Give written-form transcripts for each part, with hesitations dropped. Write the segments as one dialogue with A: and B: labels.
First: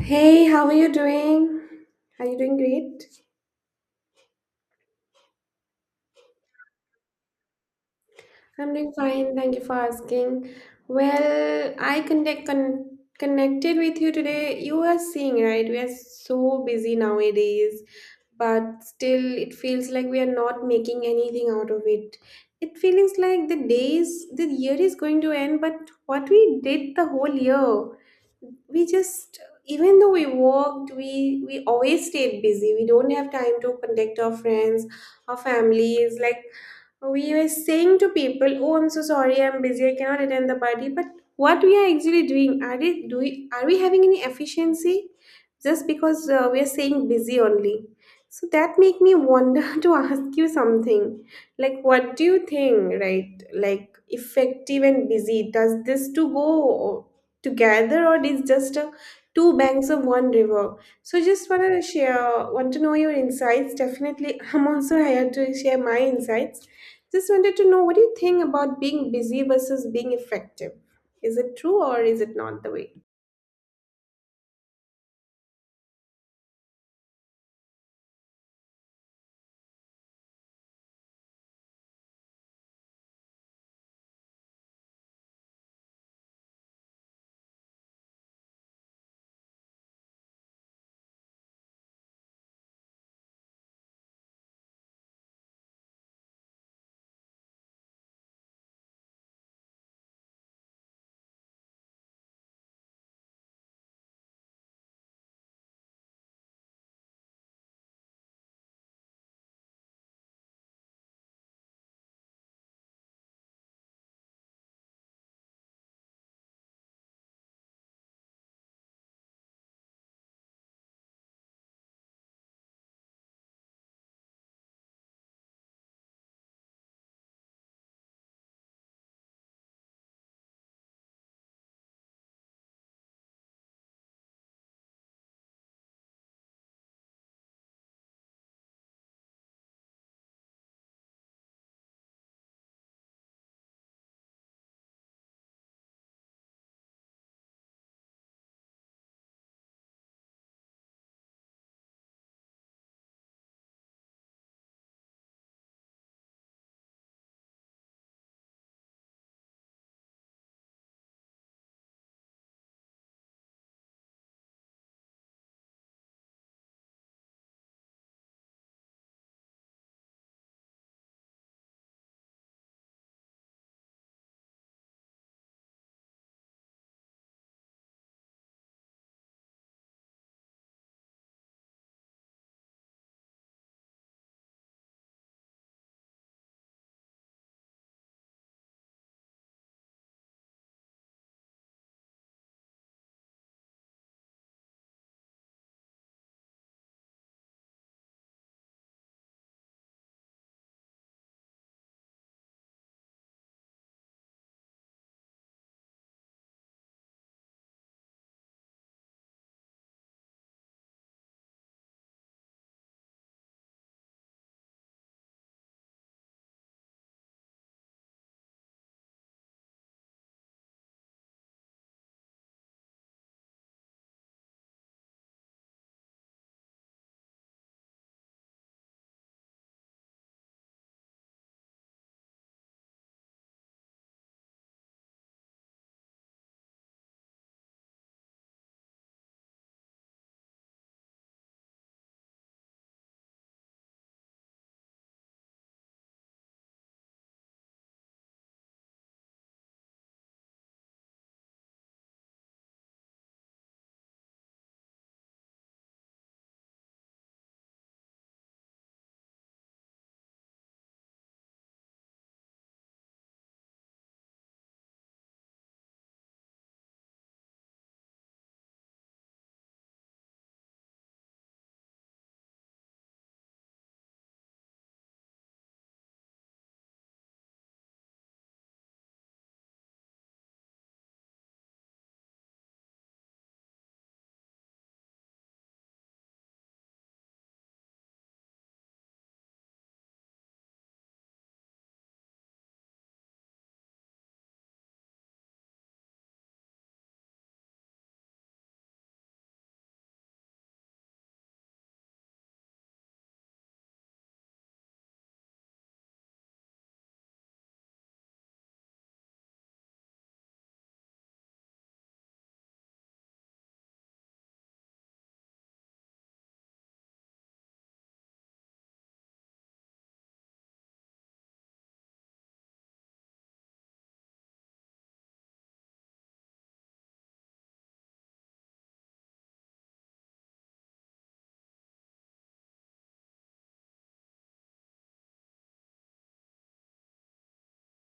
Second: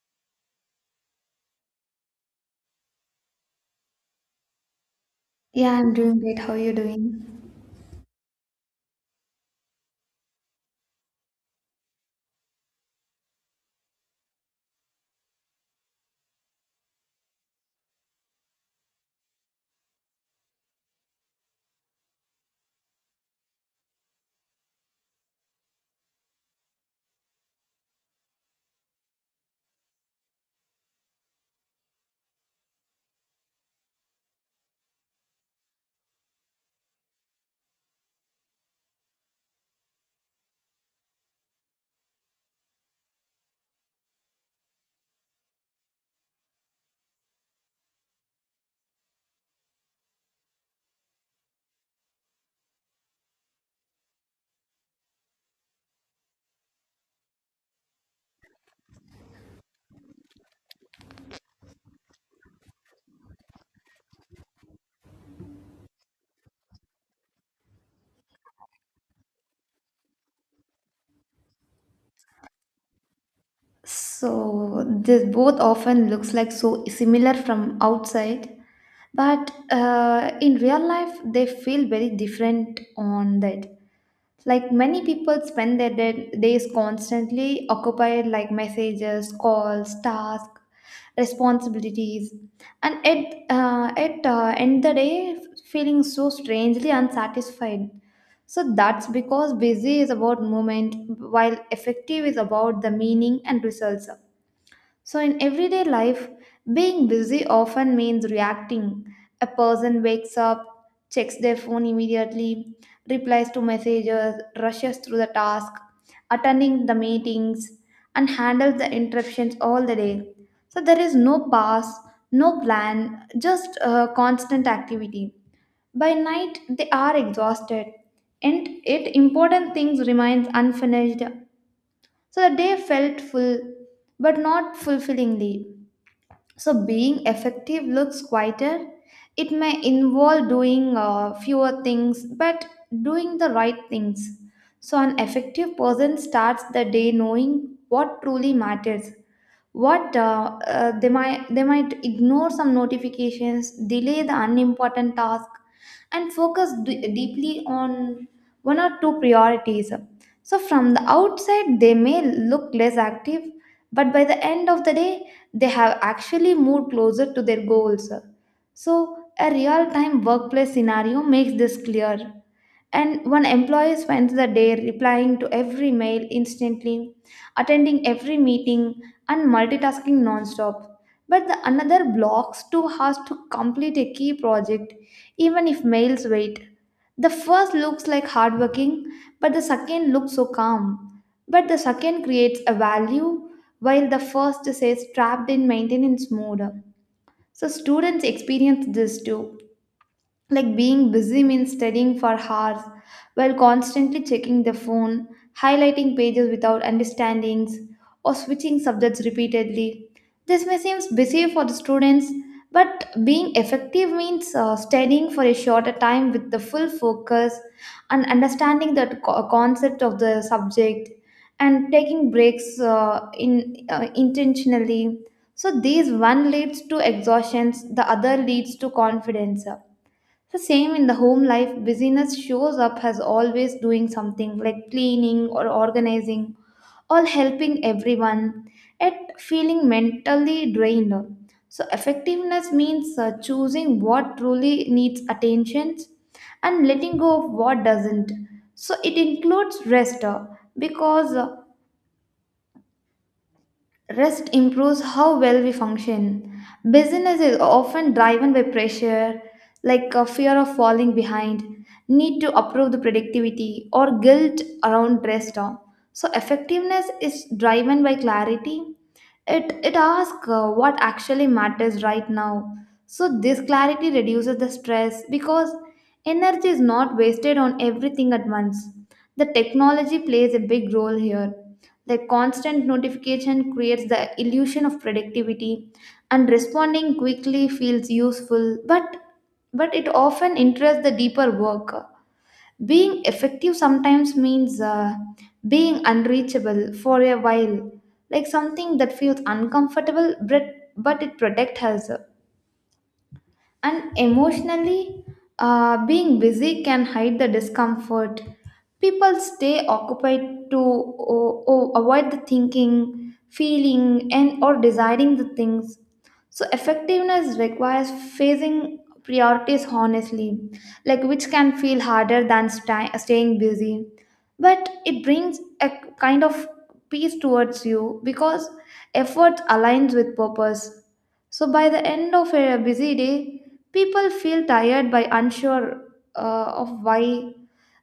A: Hey, how are you doing? Are you doing great?
B: Yeah, I'm doing great. How are you doing?
A: I'm doing fine. Thank you for asking. Well, I connected with you today. You are seeing, right? We are so busy nowadays, but still it feels like we are not making anything out of it. It feels like the days, the year is going to end, but what we did the whole year. We just even though we worked we always stayed busy, we don't have time to contact our friends, our families. Like we were saying to people, oh, I'm so sorry, I'm busy, I cannot attend the party, but what we are actually doing are, it do we doing, are we having any efficiency just because we are saying busy only. So that make me wonder to ask you something, like what do you think, right? Like effective and busy, does this to go together, or it's just a, two banks of one river. So just want to share, want to know your insights, definitely. I'm also here to share my insights, just wanted to know what do you think about being busy versus being effective. Is it true or is it not the way?
B: So this both often looks like so similar from outside, but in real life they feel very different on that. Like many people spend their days constantly occupied, like messages, calls, tasks, responsibilities, and at end the day feeling so strangely unsatisfied. So that's because busy is about movement while effective is about the meaning and results. So, in everyday life, being busy often means reacting. A person wakes up, checks their phone immediately, replies to messages, rushes through the task, attending the meetings, and handles the interruptions all the day. So, there is no pause, no plan, just constant activity. By night, they are exhausted, and it important things remains unfinished. So the day felt full, but not fulfillingly. So, being effective looks quieter. It may involve doing fewer things, but doing the right things. So, an effective person starts the day knowing what truly matters, what they might ignore some notifications, delay the unimportant task, and focus deeply on one or two priorities. So from the outside they may look less active, but by the end of the day they have actually moved closer to their goals. So a real time workplace scenario makes this clear. And one employee spends the day replying to every mail instantly, attending every meeting, and multitasking nonstop. But the another blocks 2 hours to complete a key project, even if mails wait. The first looks like hardworking, but the second looks so calm. But the second creates a value, while the first says trapped in maintenance mode. So students experience this too, like being busy means studying for hours while constantly checking the phone, highlighting pages without understandings, or switching subjects repeatedly. This may seem busy for the students, but being effective means studying for a shorter time with the full focus and understanding the concept of the subject and taking breaks in intentionally. So these one leads to exhaustions, the other leads to confidence. The same in the home life, busyness shows up as always doing something like cleaning or organizing or helping everyone, yet feeling mentally drained. So, effectiveness means choosing what truly needs attention and letting go of what doesn't. So, it includes rest because rest improves how well we function. Business is often driven by pressure, like a fear of falling behind, need to approve the productivity, or guilt around rest. So effectiveness is driven by clarity. It asks what actually matters right now. So this clarity reduces the stress because energy is not wasted on everything at once. The technology plays a big role here. The constant notification creates the illusion of productivity, and responding quickly feels useful, but it often interests the deeper work. Being effective sometimes means being unreachable for a while, like something that feels uncomfortable but it protects us. And emotionally, being busy can hide the discomfort. People stay occupied to avoid the thinking, feeling, and or desiring the things. So effectiveness requires facing priorities honestly, like which can feel harder than staying busy. But it brings a kind of peace towards you because effort aligns with purpose. So by the end of a busy day, people feel tired by unsure of why.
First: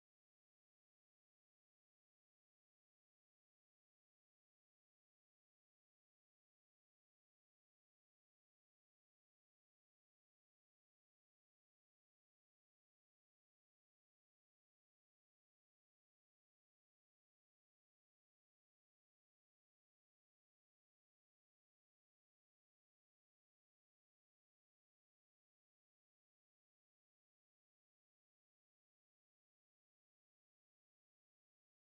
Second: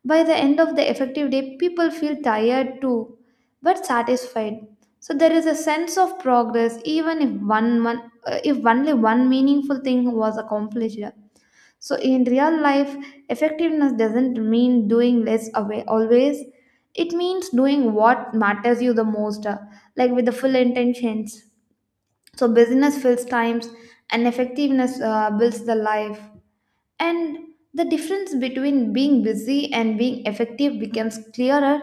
B: By the end of the effective day, people feel tired too, but satisfied. So there is a sense of progress, even if if only one meaningful thing was accomplished. So in real life, effectiveness doesn't mean doing less away always. It means doing what matters you the most, like with the full intentions. So business fills times and effectiveness builds the life. And the difference between being busy and being effective becomes clearer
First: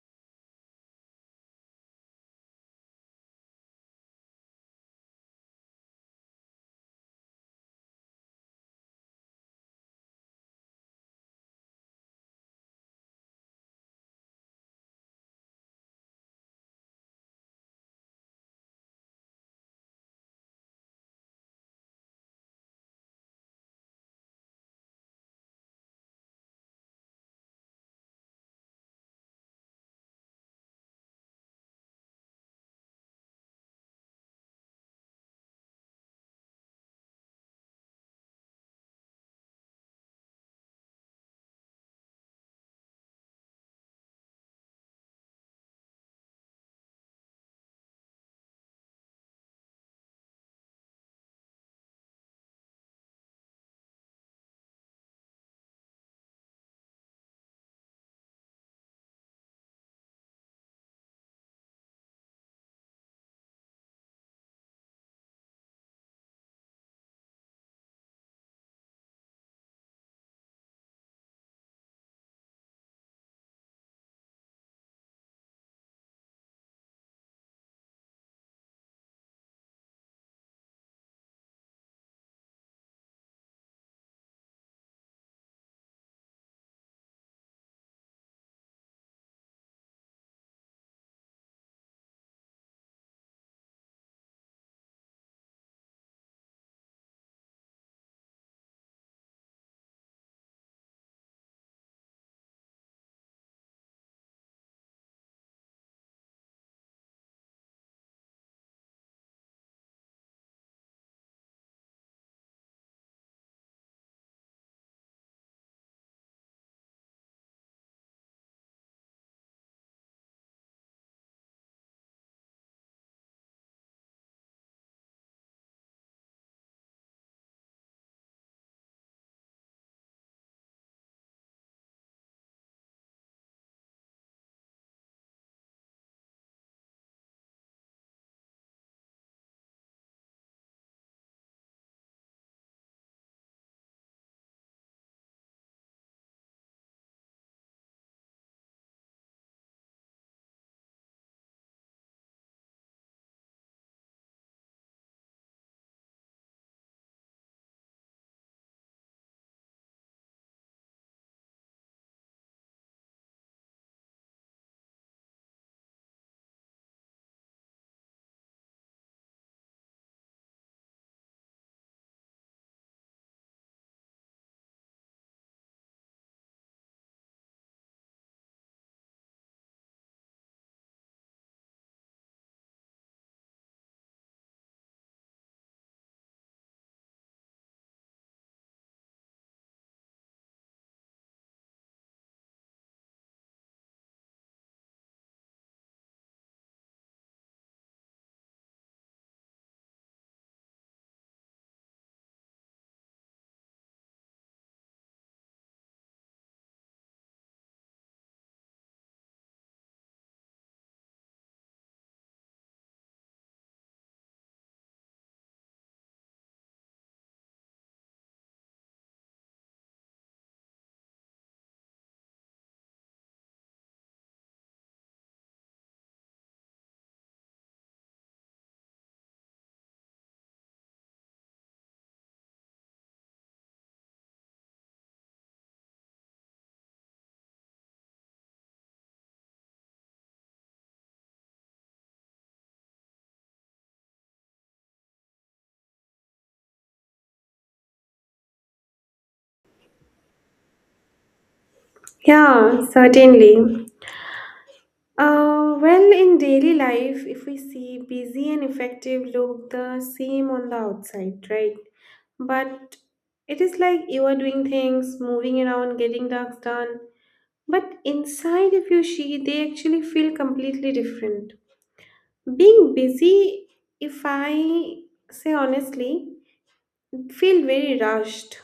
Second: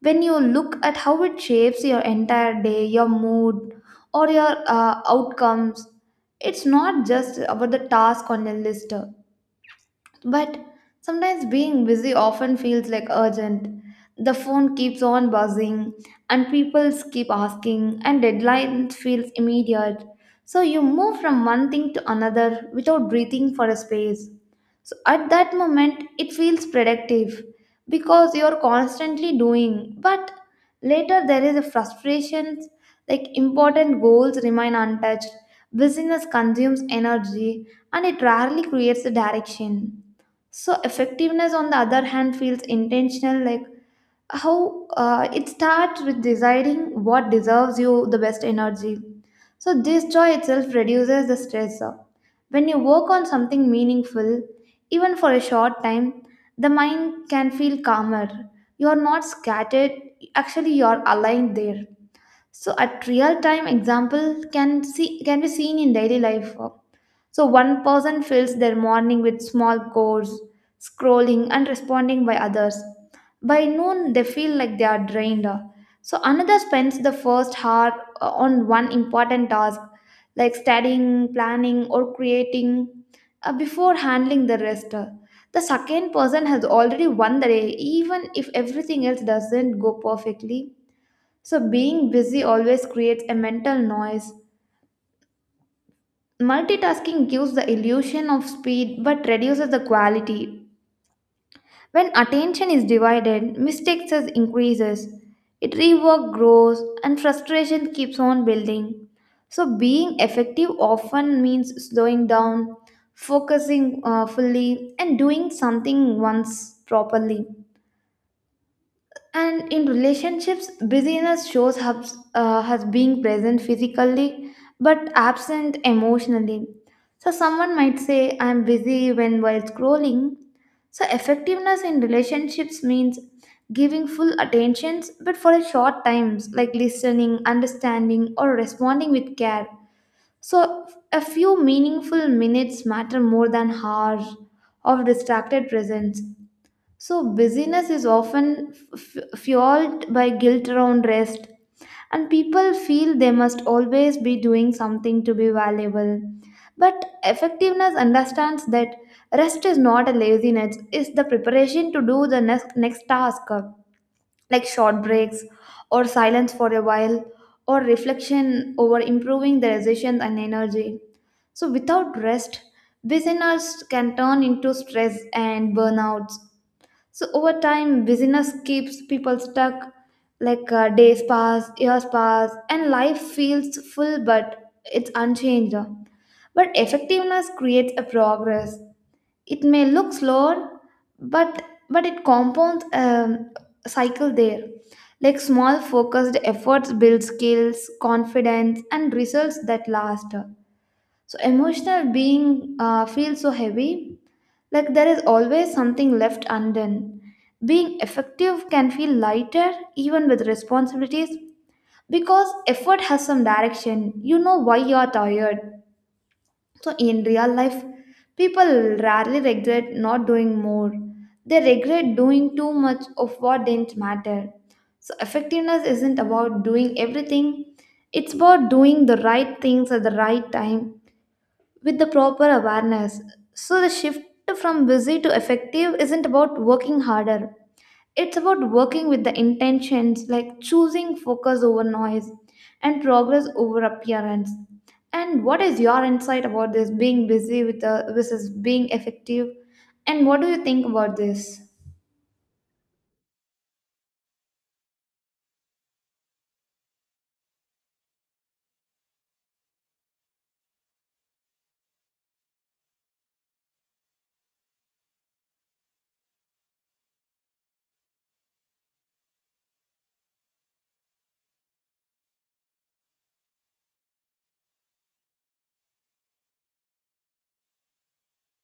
B: when you look at how it shapes your entire day, your mood, or your outcomes. It's not just about the task on your list, but sometimes being busy often feels like urgent. The phone keeps on buzzing, and people keep asking, and deadlines feels immediate. So you move from one thing to another without breathing for a space. So at that moment, it feels productive because you're constantly doing. But later, there is a frustration, like important goals remain untouched, busyness consumes energy, and it rarely creates a direction. So effectiveness, on the other hand, feels intentional. Like how it starts with deciding what deserves you the best energy. So this joy itself reduces the stress. When you work on something meaningful, even for a short time, the mind can feel calmer. You are not scattered. Actually, you are aligned there. So, a real time example can be seen in daily life. So one person fills their morning with small chores, scrolling and responding by others. By noon, they feel like they are drained. So another spends the first hour on one important task, like studying, planning, or creating, before handling the rest. The second person has already won the day, even if everything else doesn't go perfectly. So being busy always creates a mental noise. Multitasking gives the illusion of speed but reduces the quality. When attention is divided, mistakes is increases. It rework grows and frustration keeps on building. So being effective often means slowing down, focusing fully and doing something once properly. And in relationships, busyness shows us as being present physically but absent emotionally. So, someone might say, I'm busy when while scrolling. So, effectiveness in relationships means giving full attentions but for a short times, like listening, understanding, or responding with care. So, a few meaningful minutes matter more than hours of distracted presence. So, busyness is often fueled by guilt around rest, and people feel they must always be doing something to be valuable. But effectiveness understands that rest is not a laziness, it's the preparation to do the next task, like short breaks, or silence for a while, or reflection over improving the decisions and energy. So, without rest, busyness can turn into stress and burnouts. So over time, busyness keeps people stuck. Like days pass, years pass, and life feels full, but it's unchanged. But effectiveness creates a progress. It may look slow, but but it compounds cycle there. Like small focused efforts build skills, confidence, and results that last. So emotional being feels so heavy, like there is always something left undone. Being effective can feel lighter even with responsibilities because effort has some direction. You know why you are tired. So in real life, people rarely regret not doing more. They regret doing too much of what didn't matter. So effectiveness isn't about doing everything. It's about doing the right things at the right time with the proper awareness. So the shift from busy to effective isn't about working harder. It's about working with the intentions, like choosing focus over noise and progress over appearance. And what is your insight about this being busy with the versus being effective? And what do you think about this?
A: Yeah, certainly. Well, in daily life, if we see busy and effective look the same on the outside, right? But it is like you are doing things, moving around, getting tasks done. But inside, if you see, they actually feel completely different. Being busy, if I say honestly, feel very rushed.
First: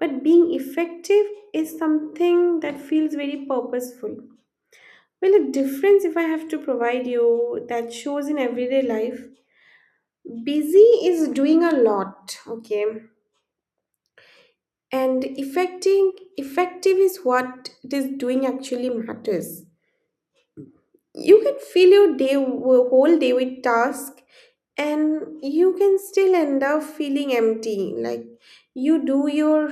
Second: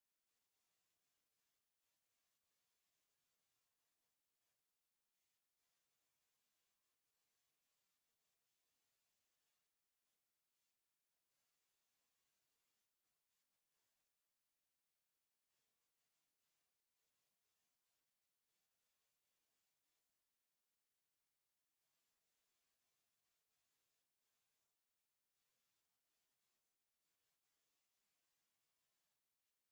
A: But being effective is something that feels very purposeful. Well, the difference, if I have to provide you, that shows in everyday life. Busy is doing a lot, okay? And effective is what it is doing actually matters. You can fill your day, whole day with tasks, and you can still end up feeling empty. Like you do your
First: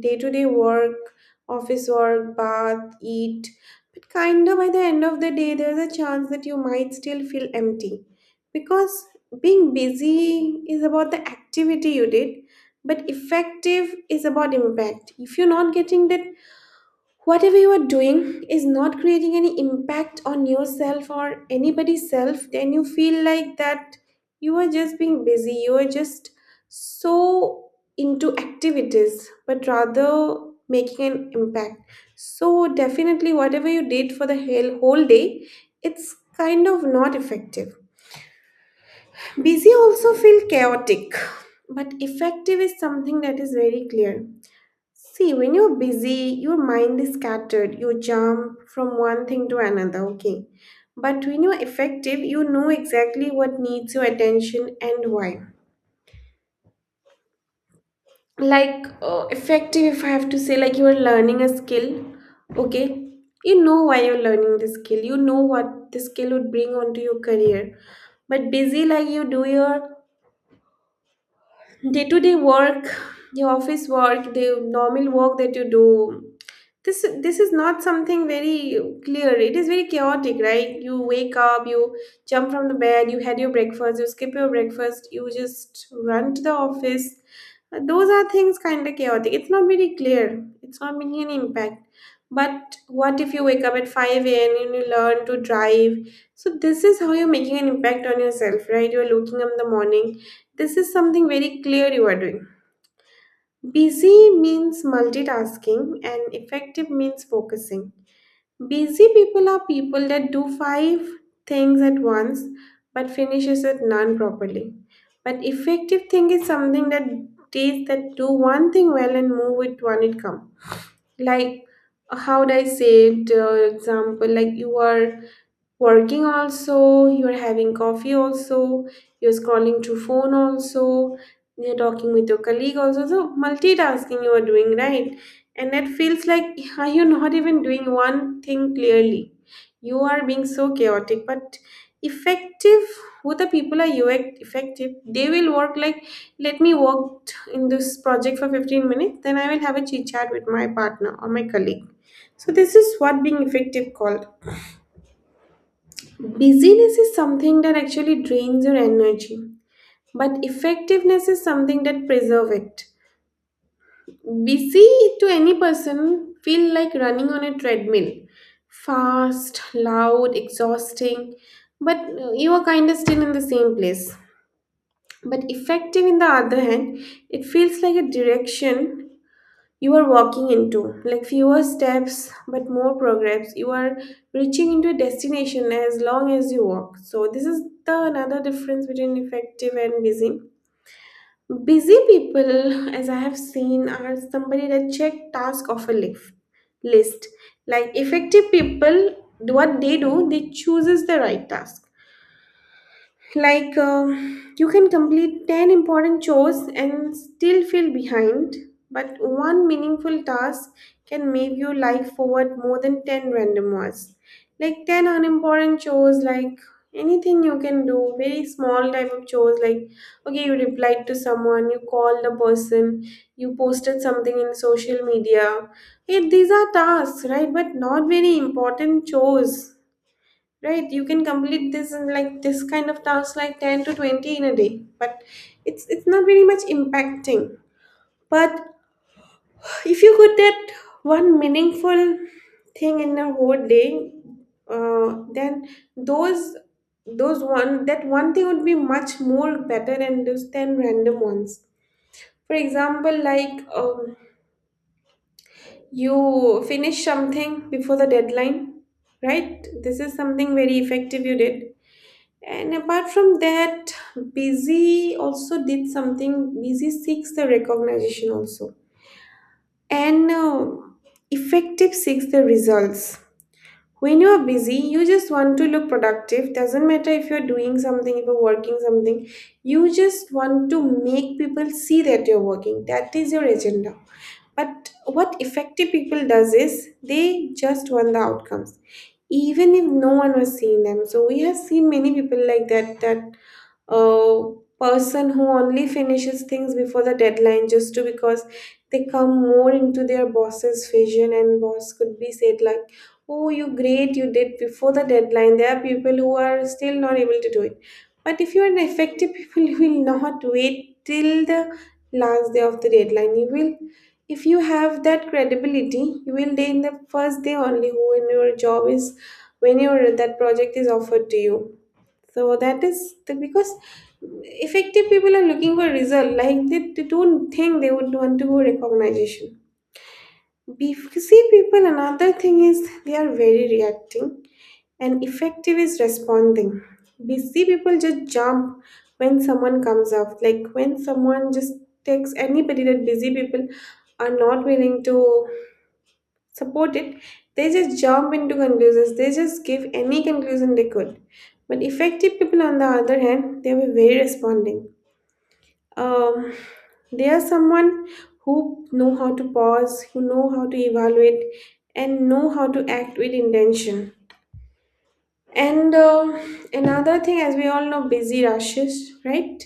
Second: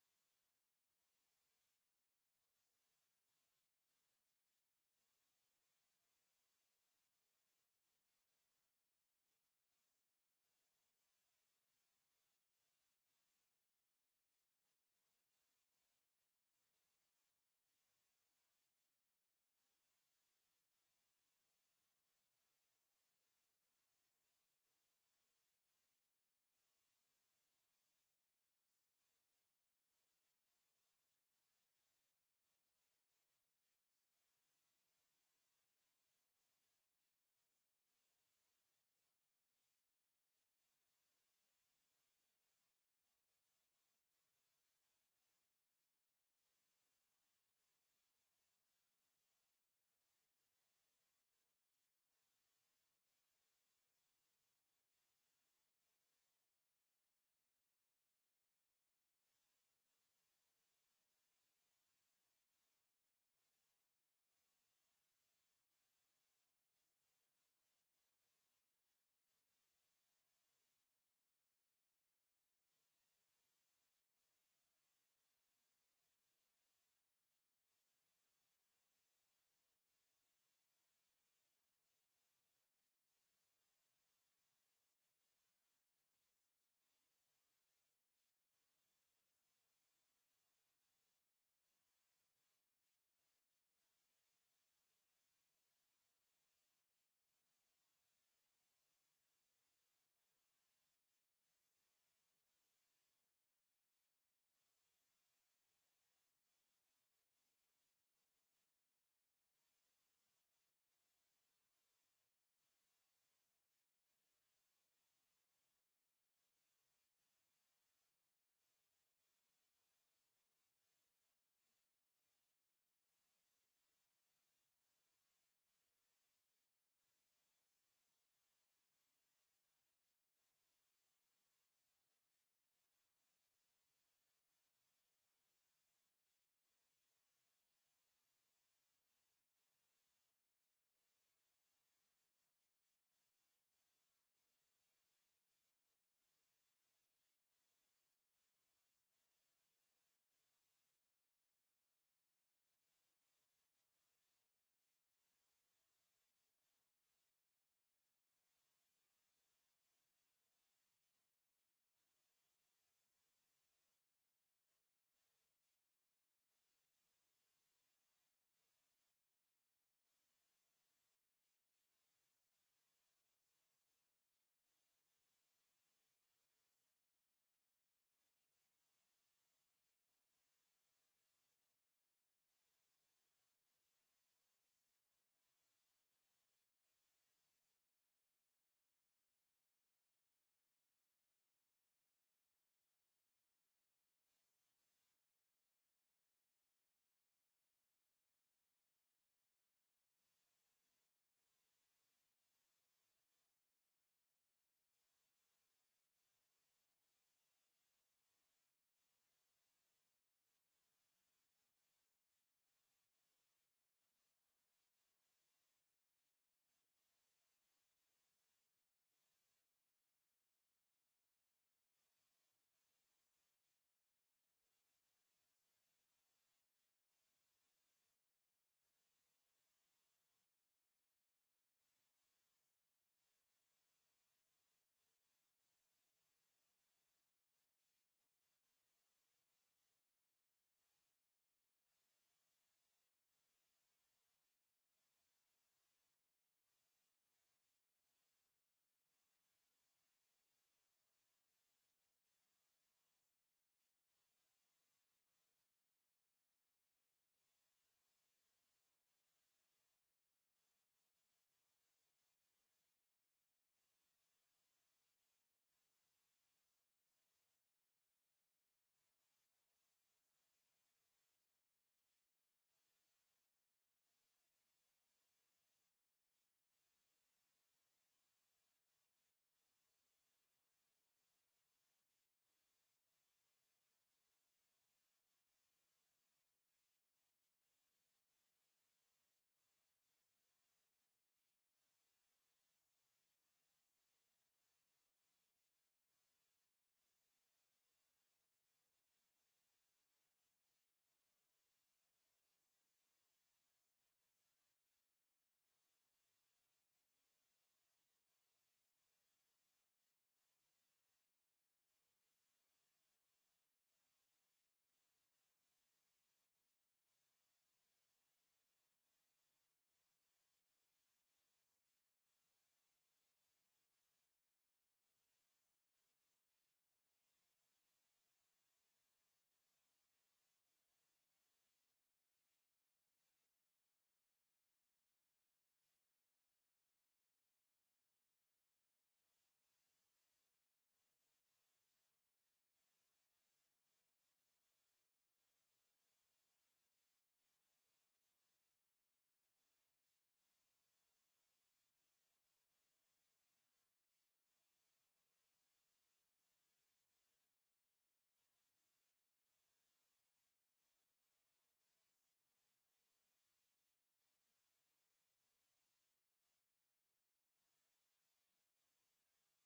A: day-to-day work, office work, bath, eat, but kind of by the end of the day there's a chance that you might still feel empty, because being busy is about the activity you did, but effective is about impact. If you're not getting that, whatever you are doing is not creating any impact on yourself or anybody's self, then you feel like that you are just being busy, you are just so into activities, but rather making an impact. So, definitely, whatever you did for the whole day, it's kind of not effective. Busy also feel chaotic, but effective is something that is very clear. See, when you're busy, your mind is scattered. You jump from one thing to another, okay? But when you're effective, you know exactly what needs your attention and why. Like, effective, if I have to say, like you are learning a skill, okay? You know why you're learning the skill, you know what the skill would bring onto your career. But busy, like you do your day to day work, your office work, the normal work that you do, this is not something very clear. It is very chaotic. Right, you wake up, you jump from the bed, you had your breakfast, you skip your breakfast, you just run to the office. Those are things kind of chaotic, it's not very clear, it's not making any impact. But what if you wake up at 5 a.m. and you learn to drive? So this is how you're making an impact on yourself, right? You're looking up in the morning, this is something very clear you are doing. Busy means multitasking and effective means focusing. Busy people are people that do five things at once but finishes at none properly. But effective thing is something that takes that do one thing well and move with one it comes. Like, how do I say it? Example, like you are working also, you're having coffee also, you're scrolling through phone also, you're talking with your colleague also, so multitasking you are doing, right? And that feels like are you not even doing one thing clearly? You are being so chaotic. But effective, who the people are, you effective, they will work like, let me work in this project for 15 minutes, then I will have a chit chat with my partner or my colleague. So this is what being effective called. Busyness is something that actually drains your energy, but effectiveness is something that preserves it. Busy to any person feel like running on a treadmill, fast, loud, exhausting, but you are kind of still in the same place. But effective, in the other hand, it feels like a direction you are walking into, like fewer steps but more progress. You are reaching into a destination as long as you walk. So this is the another difference between effective and busy. Busy people, as I have seen, are somebody that check task of a list. Like effective people, what they do, they chooses the right task. Like, you can complete 10 important chores and still feel behind, but one meaningful task can make your life forward more than 10 random ones. Like, 10 unimportant chores, like anything you can do, very small type of chores, like, okay, you replied to someone, you called the person, you posted something in social media. Hey, these are tasks, right? But not very important chores. Right, you can complete this in like this kind of tasks, like 10 to 20 in a day, but it's not very much impacting. But if you could get one meaningful thing in a whole day, then those those one that one thing would be much more better than those 10 random ones. For example, like you finish something before the deadline, right? This is something very effective you did. And apart from that, busy also did something. Busy seeks the recognition also. And effective seeks the results. When you are busy, you just want to look productive. Doesn't matter if you're doing something, if you're working something, you just want to make people see that you're working. That is your agenda. But what effective people does is they just want the outcomes, even if no one was seeing them. So we have seen many people like that, that a person who only finishes things before the deadline just to, because they come more into their boss's vision, and boss could be said like, oh, you great, you did before the deadline, there are people who are still not able to do it. But if you're an effective people, you will not wait till the last day of the deadline. You will, if you have that credibility, you will day in the first day only, when your job is, when your that project is offered to you. So that is the, because effective people are looking for result, like they don't think they would want to go recognition. See, people, another thing is they are very reacting, and effective is responding. Busy people just jump when someone comes up, like when someone just takes anybody, that busy people are not willing to support it, they just jump into conclusions. They just give any conclusion they could. But effective people, on the other hand, they were very responding. Um, they are someone who know how to pause, who know how to evaluate, and know how to act with intention. And another thing, as we all know, busy rushes, right?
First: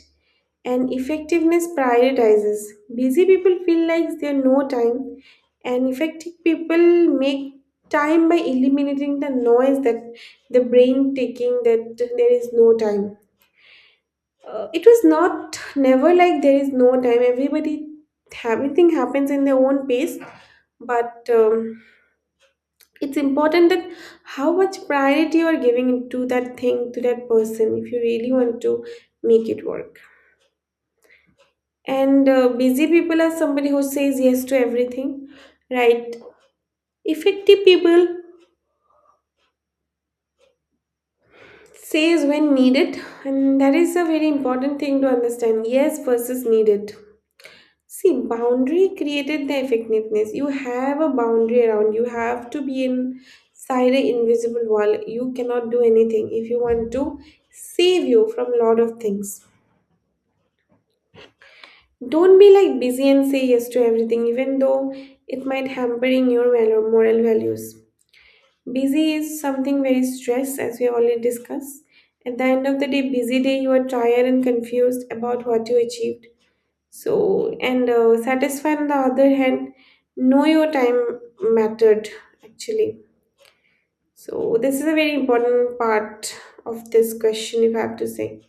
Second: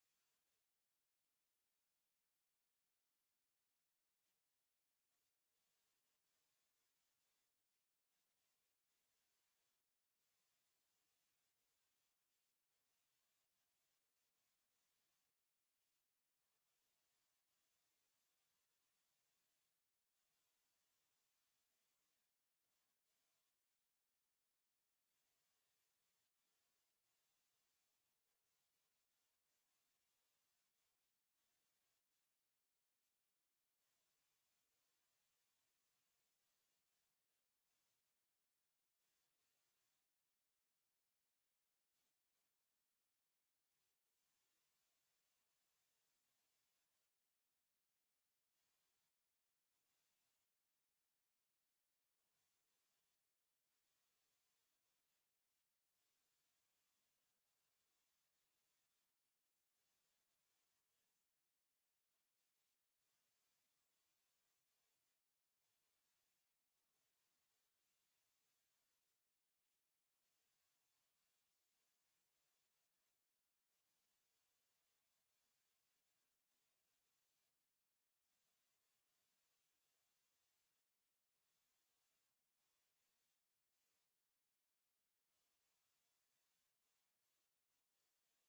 A: And effectiveness prioritizes. Busy people feel like there is no time, and effective people make time by eliminating the noise that the brain taking that there is no time. It was not never like there is no time. Everybody, everything happens in their own pace, but it's important that how much priority you are giving to that thing, to that person, if you really want to make it work. And busy people are somebody who says yes to everything, right? Effective people says when needed, and that is a very important thing to understand, yes versus needed. See, boundary created the effectiveness. You have a boundary around. You have to be inside an invisible wall. You cannot do anything if you want to save you from a lot of things. Don't be like busy and say yes to everything, even though it might hampering your valor, moral values. Busy is something very stress, as we have already discussed. At the end of the day, busy day, you are tired and confused about what you achieved. So, and satisfied on the other hand, know your time mattered actually. So, this is a very important part of this question, if I have to say.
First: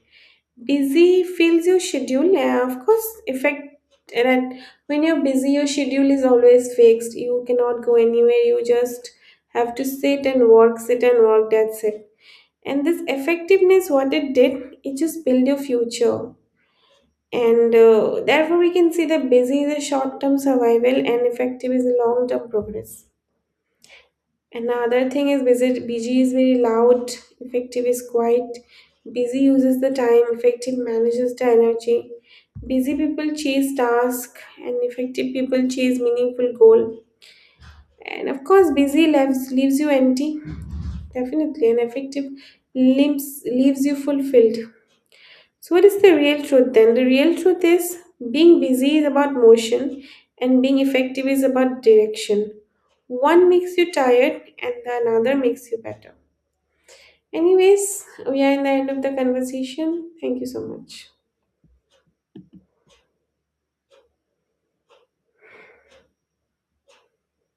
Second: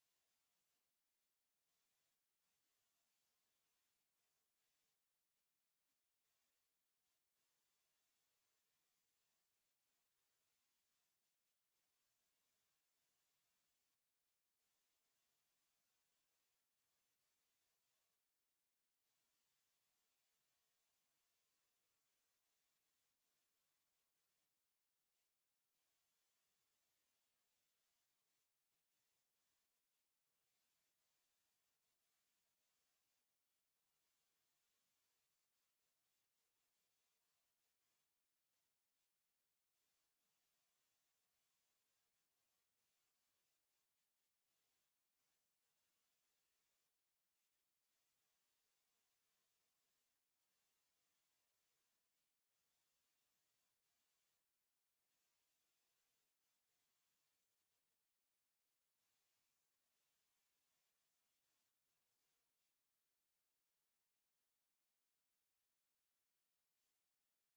A: Busy fills your schedule, yeah, of course, affect. And then when you're busy, your schedule is always fixed. You cannot go anywhere. You just have to sit and work, sit and work. That's it. And this effectiveness, what it did, it just built your future. And therefore, we can see that busy is a short term survival and effective is a long term progress. Another thing is busy, is very loud, effective is quiet. Busy uses the time, effective manages the energy. Busy people chase tasks, and effective people chase meaningful goal. And of course, busy leaves you empty, definitely, and effective leaves you fulfilled. So, what is the real truth then? The real truth is being busy is about motion and being effective is about direction. One makes you tired and the another makes you better. Anyways, we are in the end of the conversation. Thank you so much.